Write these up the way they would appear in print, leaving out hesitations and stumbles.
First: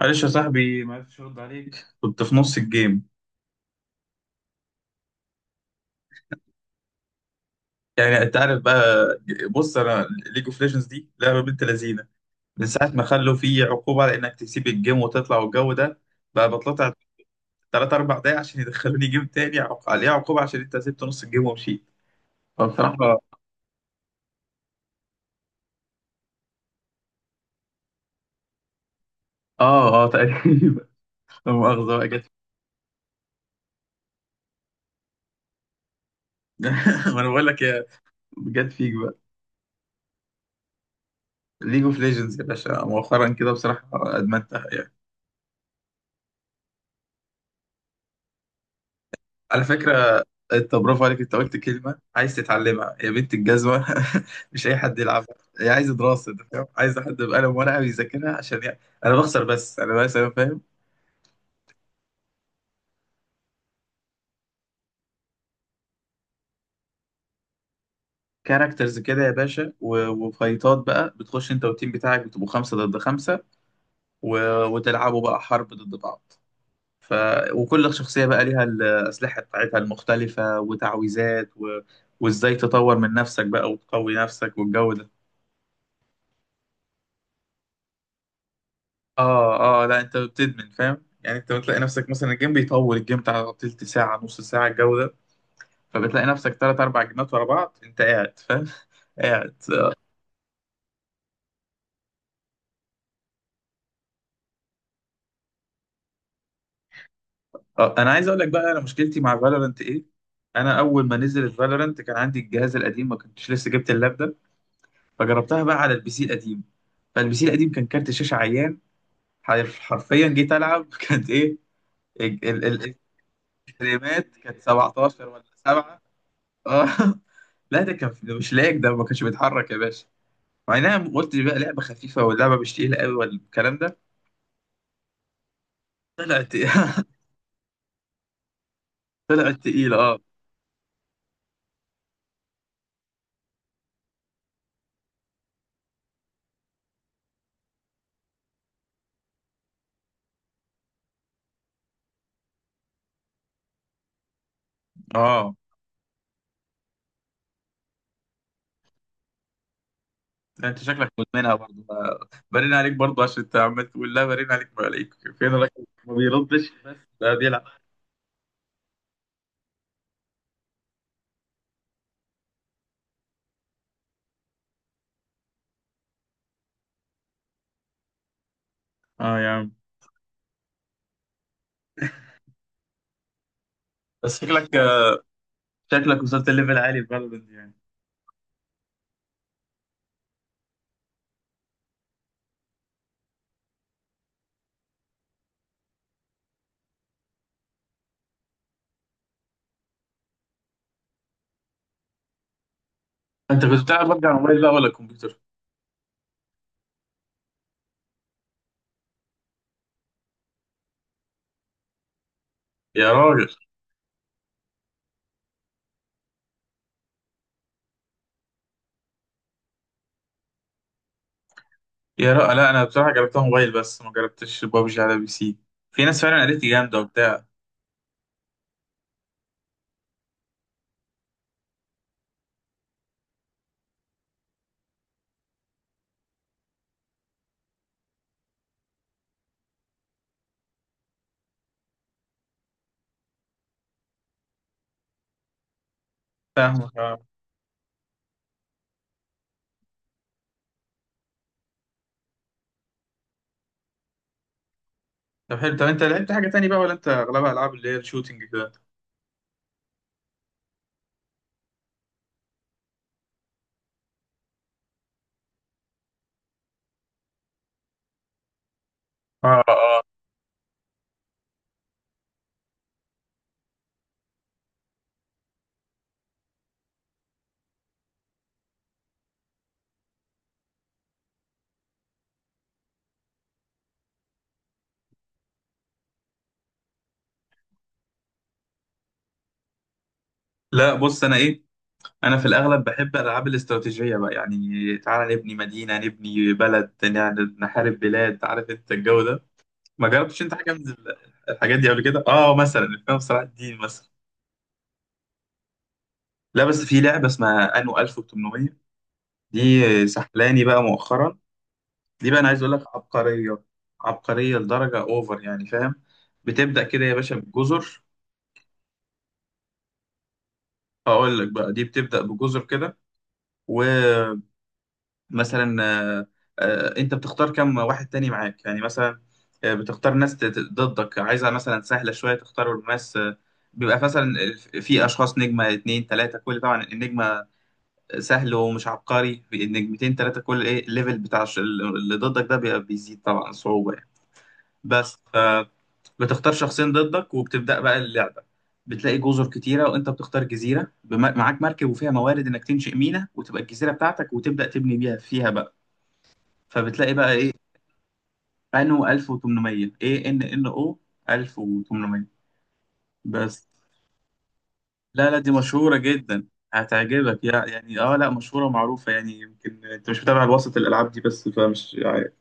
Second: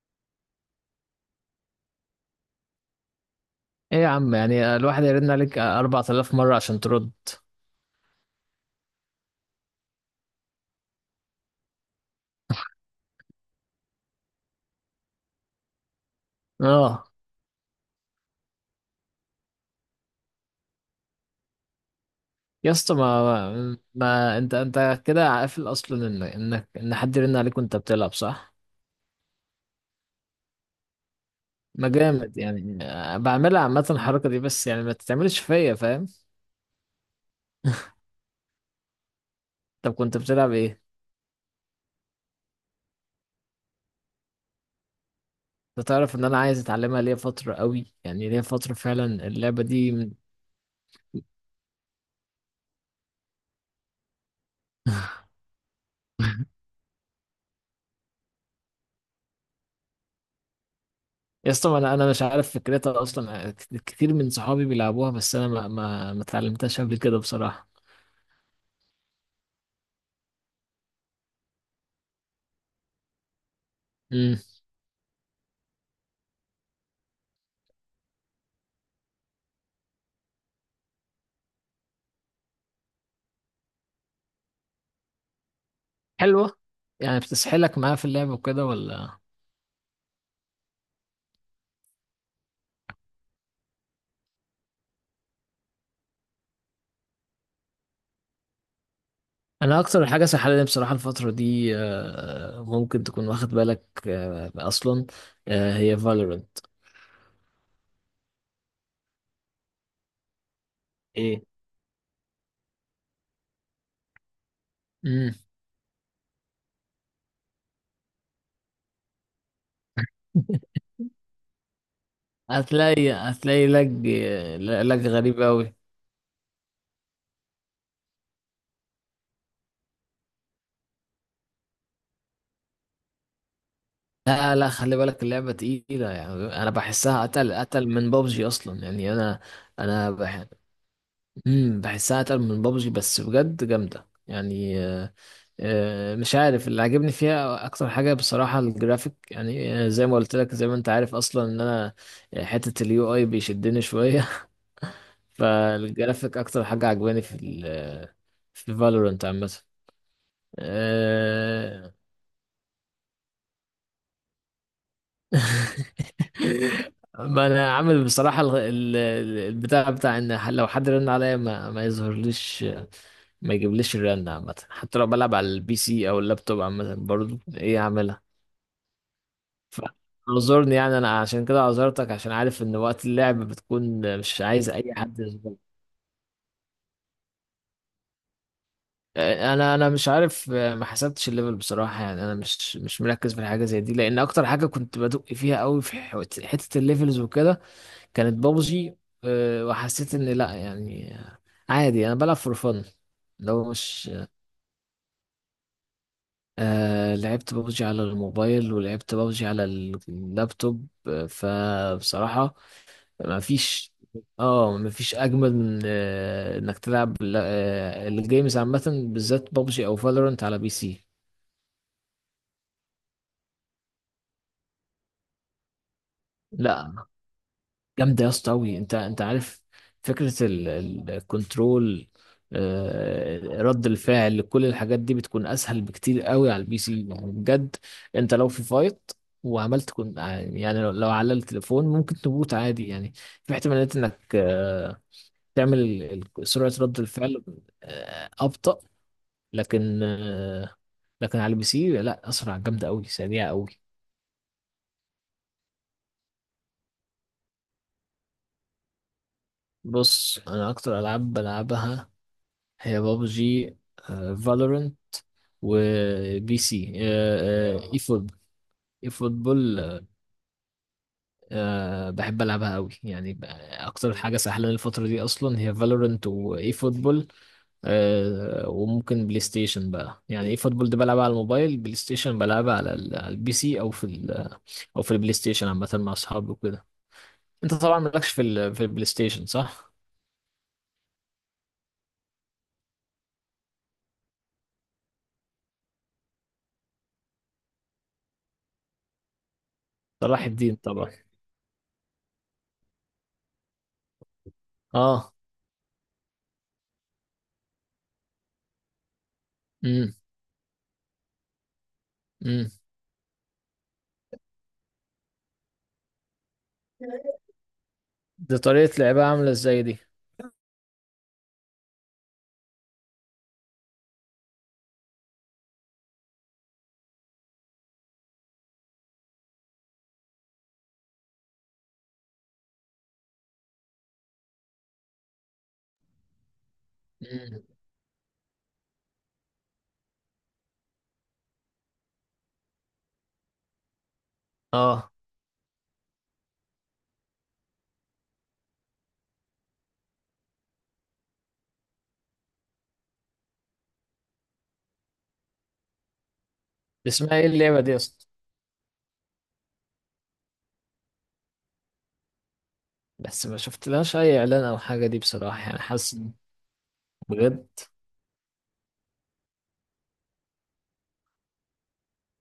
معلش يا صاحبي، ما عرفتش ارد عليك، كنت في نص الجيم. ايه يا عم، يعني الواحد يرن عليك 4000 مرة عشان ترد؟ يعني انت عارف بقى. بص، انا ليج اوف ليجندز دي لعبه بنت لذينه، من ساعه ما خلوا في عقوبه على انك تسيب الجيم وتطلع والجو ده، بقى بطلع اه. ثلاث اربع دقايق عشان يدخلوني جيم تاني، عليها عقوبه عشان انت سبت نص الجيم ومشيت. يا اسطى فبصراحه، ما انت كده قافل اصلا ان حد يرن عليك وانت بتلعب، صح؟ اه، اه، تقريبا. لا ما مؤاخذه بقى، جت. جامد يعني. بعملها عامة الحركة دي، بس يعني ما تتعملش فيا، فاهم؟ ما انا بقول لك يا، جت فيك بقى. طب كنت بتلعب ايه؟ ليج اوف ليجندز يا باشا، مؤخرا كده بصراحه ادمنتها. انت تعرف ان انا عايز اتعلمها ليا فترة قوي، يعني ليا فترة فعلا اللعبة على دي فكرة، انت برافو عليك، انت قلت كلمة عايز تتعلمها يا بنت الجزمة. مش اي حد يلعبها، هي عايزة دراسة، انت فاهم؟ عايزة حد بقلم ورقة بيذاكرها عشان يعني. انا بخسر، بس انا، بس انا فاهم. يا اسطى ما انا مش عارف فكرتها اصلا. كتير من صحابي بيلعبوها، بس انا ما اتعلمتهاش قبل كده بصراحة. كاركترز كده يا باشا و- وفايتات بقى، بتخش انت والتيم بتاعك بتبقوا خمسة ضد خمسة، و... وتلعبوا بقى حرب ضد بعض. ف... وكل شخصية بقى ليها الأسلحة بتاعتها المختلفة وتعويذات، و... وازاي تطور من نفسك بقى وتقوي نفسك والجو ده. حلوة. يعني بتسحلك معاه في اللعب وكده ولا؟ اه، اه، لا انت بتدمن، فاهم يعني، انت بتلاقي نفسك مثلا الجيم بيطول، الجيم بتاع تلت ساعة، نص ساعة، الجو ده. فبتلاقي نفسك تلات أربع جيمات ورا بعض، أنت قاعد، فاهم؟ قاعد. انا اكتر حاجة سحلاني بصراحة الفترة دي، ممكن تكون واخد بالك، آه، اصلا آه، هي فالورنت. آه، أنا عايز أقول لك بقى أنا مشكلتي مع فالورنت إيه. أنا أول ما ايه؟ نزلت فالورنت كان عندي الجهاز القديم، ما كنتش لسه جبت اللاب ده. امم. فجربتها بقى على البي سي القديم، فالبي سي القديم كان كارت شاشة عيان. حرفيا جيت ألعب. كانت إيه؟ ال- ال- ال- هتلاقي لج. الفريمات كانت لج 17 غريب ولا أوي. 7. اه. لا ده كان، ده مش لايق، ده ما كانش بيتحرك يا باشا، مع انها قلت بقى لعبه خفيفه، واللعبه مش تقيله قوي والكلام ده. لا لا، خلي بالك اللعبة تقيلة، يعني طلعت. أنا بحسها أتقل من بابجي أصلا. يعني أنا طلعت تقيله، أنا اه. بح... مم، بحسها أتقل من بابجي، بس بجد جامدة يعني. مش عارف اللي عجبني فيها اكتر حاجه بصراحه الجرافيك، يعني زي ما قلت لك، زي ما انت عارف اصلا ان انا، حته اليو اي بيشدني شويه. اه، فالجرافيك اكتر حاجه عجباني في ال آه، في فالورنت عامه. ده انت شكلك مدمنها برضه، آه. برين عليك برضه، عشان انت عمال تقول لا، برين عليك، ما عليك فين الراجل ما بيردش بس، ده ما بيلعب. انا عامل بصراحه البتاع بتاع لو حد رن عليا ما يظهرليش، ما يجيبليش الرن عامه، حتى لو بلعب على البي سي او اللابتوب عامه برضه ايه، اعملها. اه يا عم. اعذرني يعني، انا عشان كده عذرتك، عشان عارف ان وقت اللعب بتكون بس مش عايز شكلك، اي حد يظبط. شكلك وصلت ليفل عالي في فالورنت يعني. انا مش عارف، ما حسبتش الليفل بصراحه. يعني انا مش مركز في الحاجه زي دي، لان اكتر حاجه كنت بدق فيها قوي في حته الليفلز وكده كانت بابجي. أه، وحسيت ان لا يعني، عادي انا بلعب فور فن، انت لو كنت بتلعب مش، ببجي على الموبايل بقى ولا الكمبيوتر؟ آه لعبت بابجي على الموبايل ولعبت بابجي على اللابتوب. فبصراحة يا ما راجل. فيش، اه ما فيش اجمل من، انك تلعب الجيمز عامه، بالذات بابجي او فالورنت على بي سي. يا راجل، لا انا بصراحه جربتها موبايل بس ما جربتش ببجي على بي سي. في ناس فعلا قالت لي لا جامده وبتاع. جامده يا اسطى قوي. انت عارف فكره الكنترول، رد الفعل، كل الحاجات دي بتكون اسهل بكتير قوي على البي سي يعني بجد. انت لو في فايت وعملت كن، يعني لو على التليفون ممكن تموت عادي، يعني في احتمالات انك تعمل سرعه فاهمك. رد الفعل، ابطأ. لكن آه، لكن على البي سي لا، اسرع، جامده قوي، سريعه قوي. طب حلو، طب انت لعبت حاجه تاني بقى ولا انت اغلبها العاب اللي هي الشوتينج كده؟ بص انا اكتر العاب بلعبها هي بابجي، فالورنت، وبي سي، اي فوتبول. اي اه، فوتبول اه. بحب العبها قوي يعني. اكتر حاجه سهله الفتره دي اصلا هي فالورنت واي فوتبول، وممكن بلاي ستيشن بقى. يعني اي فوتبول ده بلعبها على الموبايل، بلاي ستيشن بلعبها على على البي سي او في او في البلاي ستيشن عامه مع اصحابي وكده. انت طبعا مالكش في ال... في البلاي ستيشن، صح؟ لا بص، انا ايه، انا في الاغلب بحب الالعاب الاستراتيجيه بقى، يعني تعالى نبني مدينه، نبني بلد، يعني نحارب بلاد، عارف انت الجو ده. ما جربتش صلاح انت حاجه الدين من طبعا. الحاجات دي قبل كده؟ اه، مثلا الافلام صلاح الدين مثلا. اه. لا بس في لعبه اسمها انو 1800، دي امم. سحلاني بقى مؤخرا. دي بقى انا عايز امم. اقول لك عبقريه. عبقريه لدرجه اوفر يعني، فاهم؟ بتبدا كده يا باشا بجزر. دي طريقة لعبها عاملة ازاي دي؟ اقول لك بقى، دي بتبدا بجزر كده. ومثلا، آه، انت بتختار كم واحد تاني معاك، يعني مثلا، بتختار ناس ضدك، عايزها مثلا سهلة شوية، تختار ناس، بيبقى مثلا، في اشخاص نجمة، اتنين تلاتة كل، طبعا النجمة امم. سهل ومش عبقري، في النجمتين تلاتة كل، ايه الليفل بتاع اللي ضدك ده بيبقى بيزيد طبعا صعوبة يعني، اه. بس. فبتختار شخصين ضدك، وبتبدأ بقى اللعبة. بتلاقي جزر كتيرة، وانت بتختار جزيرة، معاك مركب وفيها موارد انك تنشئ ميناء وتبقى الجزيرة بتاعتك، وتبدأ تبني بيها، فيها بقى. فبتلاقي بقى اسمها ايه ايه. اللعبة دي اصلا؟ انو 1800. ايه، ان ان او 1800 بس ما بس. شفتلهاش اي اعلان او حاجة دي لا لا، دي بصراحة، يعني مشهورة حاسس إن، جدا، هتعجبك، بجد. يعني اه لا، مشهورة ومعروفة يعني، يمكن انت مش متابع الوسط الالعاب دي بس، فمش عارف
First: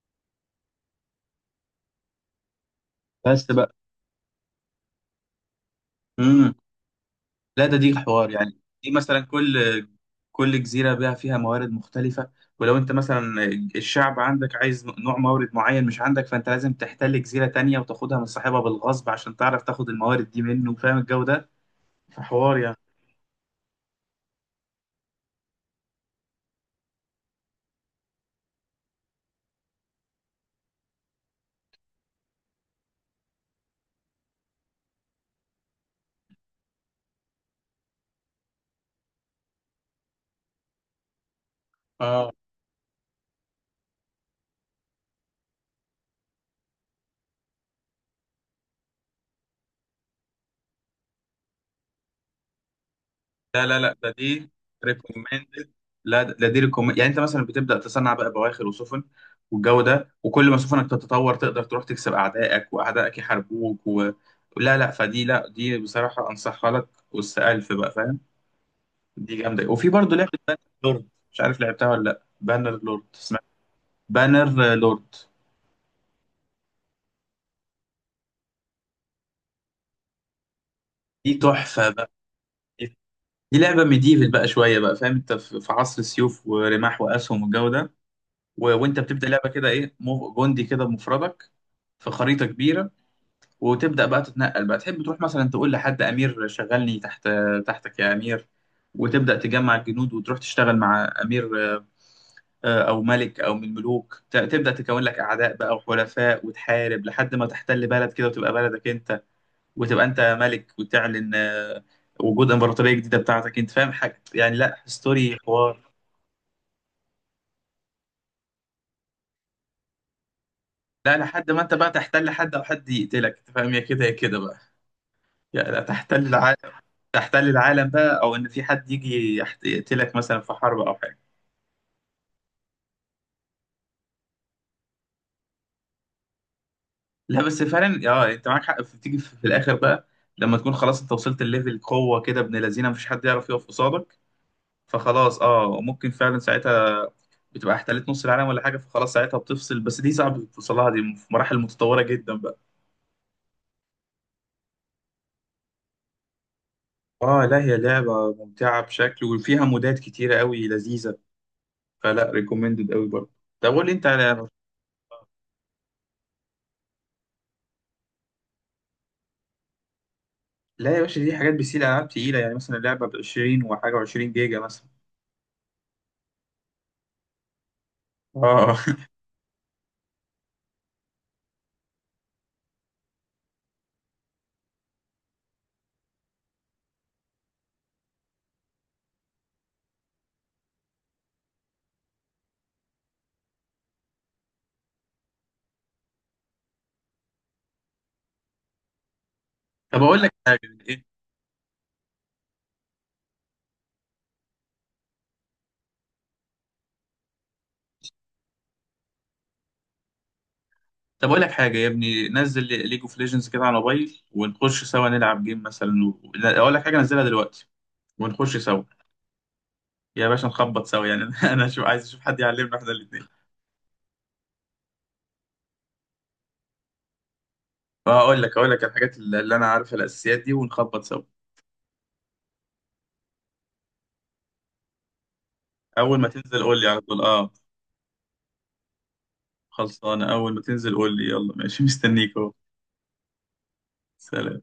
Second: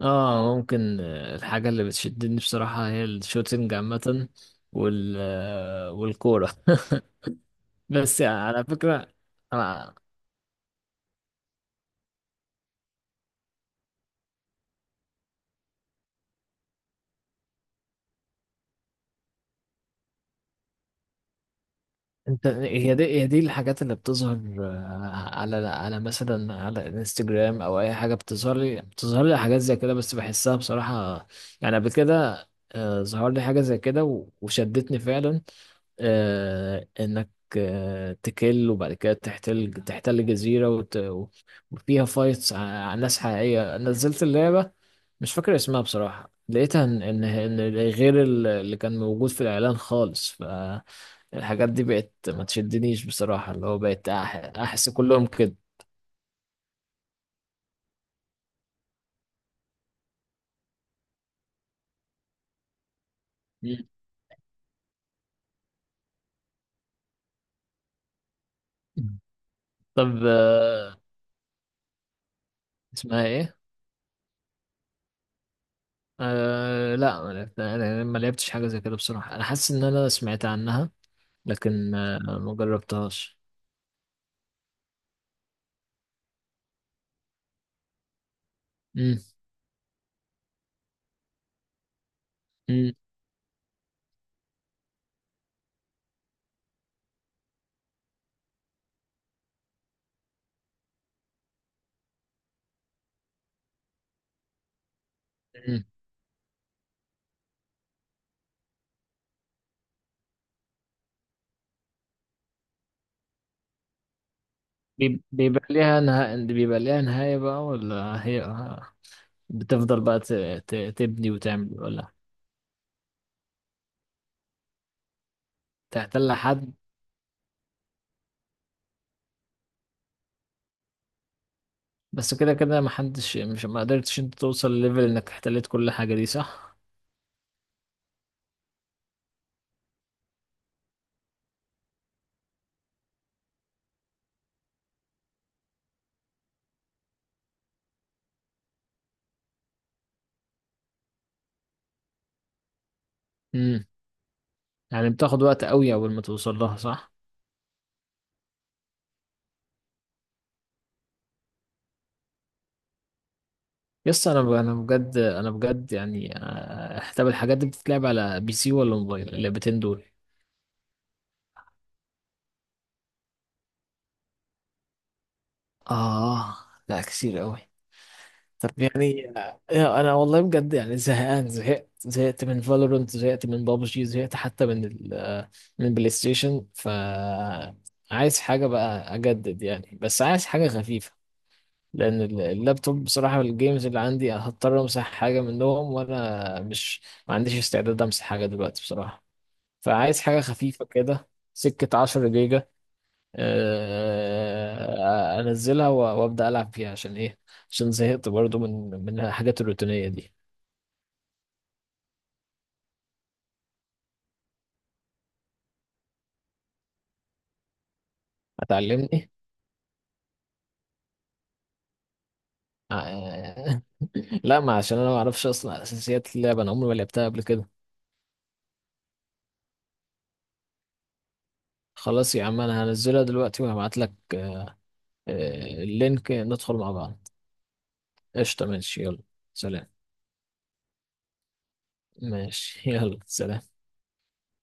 اه ممكن. الحاجة اللي بتشدني بصراحة هي بس بقى. الشوتينج عامة والكورة. امم لا، ده دي بس حوار يعني يعني، على دي فكرة مثلا كل، أنا، كل جزيرة بقى فيها موارد مختلفة، ولو انت مثلا الشعب عندك عايز نوع مورد معين مش عندك، فانت لازم تحتل جزيرة تانية وتاخدها من صاحبها بالغصب عشان تعرف تاخد الموارد دي منه، فاهم الجو ده؟ انت فحوار يعني. هي دي الحاجات اللي بتظهر، على مثلا على انستجرام او اي حاجه بتظهر لي، بتظهر لي حاجات زي كده بس بحسها بصراحه، يعني قبل كده ظهر لي حاجه زي كده وشدتني فعلا. آه، انك آه، تكل، وبعد كده تحتل جزيره وفيها اه، فايتس على ناس حقيقيه نزلت اللعبه. مش فاكر اسمها بصراحة. لقيتها ان غير اللي كان موجود في الاعلان خالص، فالحاجات دي بقت ما تشدنيش بصراحة، لا اللي هو لا لا، بقت ده دي احس كلهم كده. ريكومندد. لا، ده دي ريكومند، يعني انت مثلا بتبدا تصنع بقى بواخر وسفن والجو ده، وكل ما سفنك تتطور تقدر تروح تكسب اعدائك، واعدائك يحاربوك لا لا، فدي، لا دي بصراحه انصحها لك، والس الف بقى، فاهم؟ مم. دي جامده. وفي برضه طب لعبه بانر آه، لورد، مش عارف لعبتها ولا لا، بانر لورد اسمها اسمها. ايه؟ بانر لورد أه لا، ما لعبت- انا ما لعبتش حاجة زي كده بصراحة، انا حاسس ان انا سمعت عنها، دي تحفه لكن بقى. آه، ما جربتهاش. دي لعبه ميديفل بقى شويه بقى، فاهم؟ انت في عصر السيوف ورماح واسهم والجو ده. و... وانت مم. بتبدا لعبه كده ايه، جندي كده بمفردك، في خريطه كبيره، مم. وتبدا بقى تتنقل بقى، تحب تروح مثلا تقول لحد امير شغلني تحت، تحتك يا امير، وتبدا تجمع الجنود وتروح تشتغل مع امير، او ملك، او من الملوك، تبدا تكون لك اعداء بقى مم. وحلفاء، وتحارب لحد ما تحتل بلد كده وتبقى بلدك انت، وتبقى انت ملك، وتعلن، وجود امبراطوريه جديده بتاعتك انت، فاهم حاجه يعني، لا ستوري بيبقى حوار. ليها نها... بيبقى ليها نهاية بقى ولا هي بتفضل بقى ت... ت... لا، تبني لحد ما وتعمل انت بقى ولا تحتل حد، او حد يقتلك انت، فاهم؟ يا كده يا كده بقى. يعني تحتل تحتل العالم. حد؟ تحتل العالم بقى، او ان في حد يجي يقتلك مثلا في حرب او حاجه. بس كده كده محدش، مش ما قدرتش انت توصل لليفل انك احتليت كل حاجة دي، صح؟ لا بس فعلا اه، انت معاك حق، تيجي في الاخر بقى، لما تكون خلاص انت وصلت لليفل قوه كده ابن لذينه، مفيش حد يعرف يقف قصادك، فخلاص اه، ممكن فعلا ساعتها بتبقى احتلت نص العالم ولا حاجه، فخلاص ساعتها بتفصل، بس دي صعب توصلها، دي في مراحل متطوره جدا بقى. امم. يعني بتاخد وقت قوي اول ما توصل لها، صح؟ اه لا، هي لعبه ممتعه بشكل، وفيها مودات كتيره قوي لذيذه، فلا ريكومندد قوي برضه. طب قول لي انت يس. انا على، ب- انا بجد انا بجد يعني، طب الحاجات دي بتتلعب على بي سي ولا موبايل اللعبتين دول؟ لا يا باشا، دي حاجات بيسيل، العاب تقيله، يعني مثلا لعبه ب 20 وحاجه، و20 جيجا مثلا. آه. لا كتير قوي. طب اه. يعني، أنا والله بجد يعني زهقان، زهقت من فالورنت، زهقت من بابجي، زهقت حتى من ال آه، من بلاي ستيشن، ف عايز حاجة بقى أجدد يعني، بس عايز حاجة خفيفة، لان اللابتوب بصراحه الجيمز اللي عندي هضطر امسح حاجه منهم، وانا مش، ما عنديش استعداد امسح حاجه دلوقتي بصراحه. طب فعايز اقول لك حاجه حاجه. خفيفه ايه؟ كده، سكه 10 جيجا، انزلها وابدا العب فيها. عشان ايه؟ عشان زهقت برضو من الحاجات الروتينيه دي. طب اقول لك حاجه يا ابني، نزل ليج اوف ليجندز كده على الموبايل ونخش سوا نلعب جيم مثلا، لا، اقول لك حاجه، نزلها دلوقتي ونخش سوا. هتعلمني؟ يا باشا نخبط سوا يعني. انا شو عايز اشوف حد يعلمنا احنا الاثنين، آه، لا، ما عشان انا ما اعرفش اصلا اساسيات اللعبه، انا عمري ما لعبتها قبل كده. فهقول لك، هقول لك الحاجات اللي انا عارفها الاساسيات دي، ونخبط سوا. خلاص يا عم، انا هنزلها دلوقتي وهبعت لك اول ما اللينك، تنزل ندخل قول لي مع على طول، بعض. اه. قشطة، ماشي، يلا سلام. خلصانه، اول ما تنزل قول لي، يلا ماشي، مستنيك اهو. ماشي يلا سلام. سلام.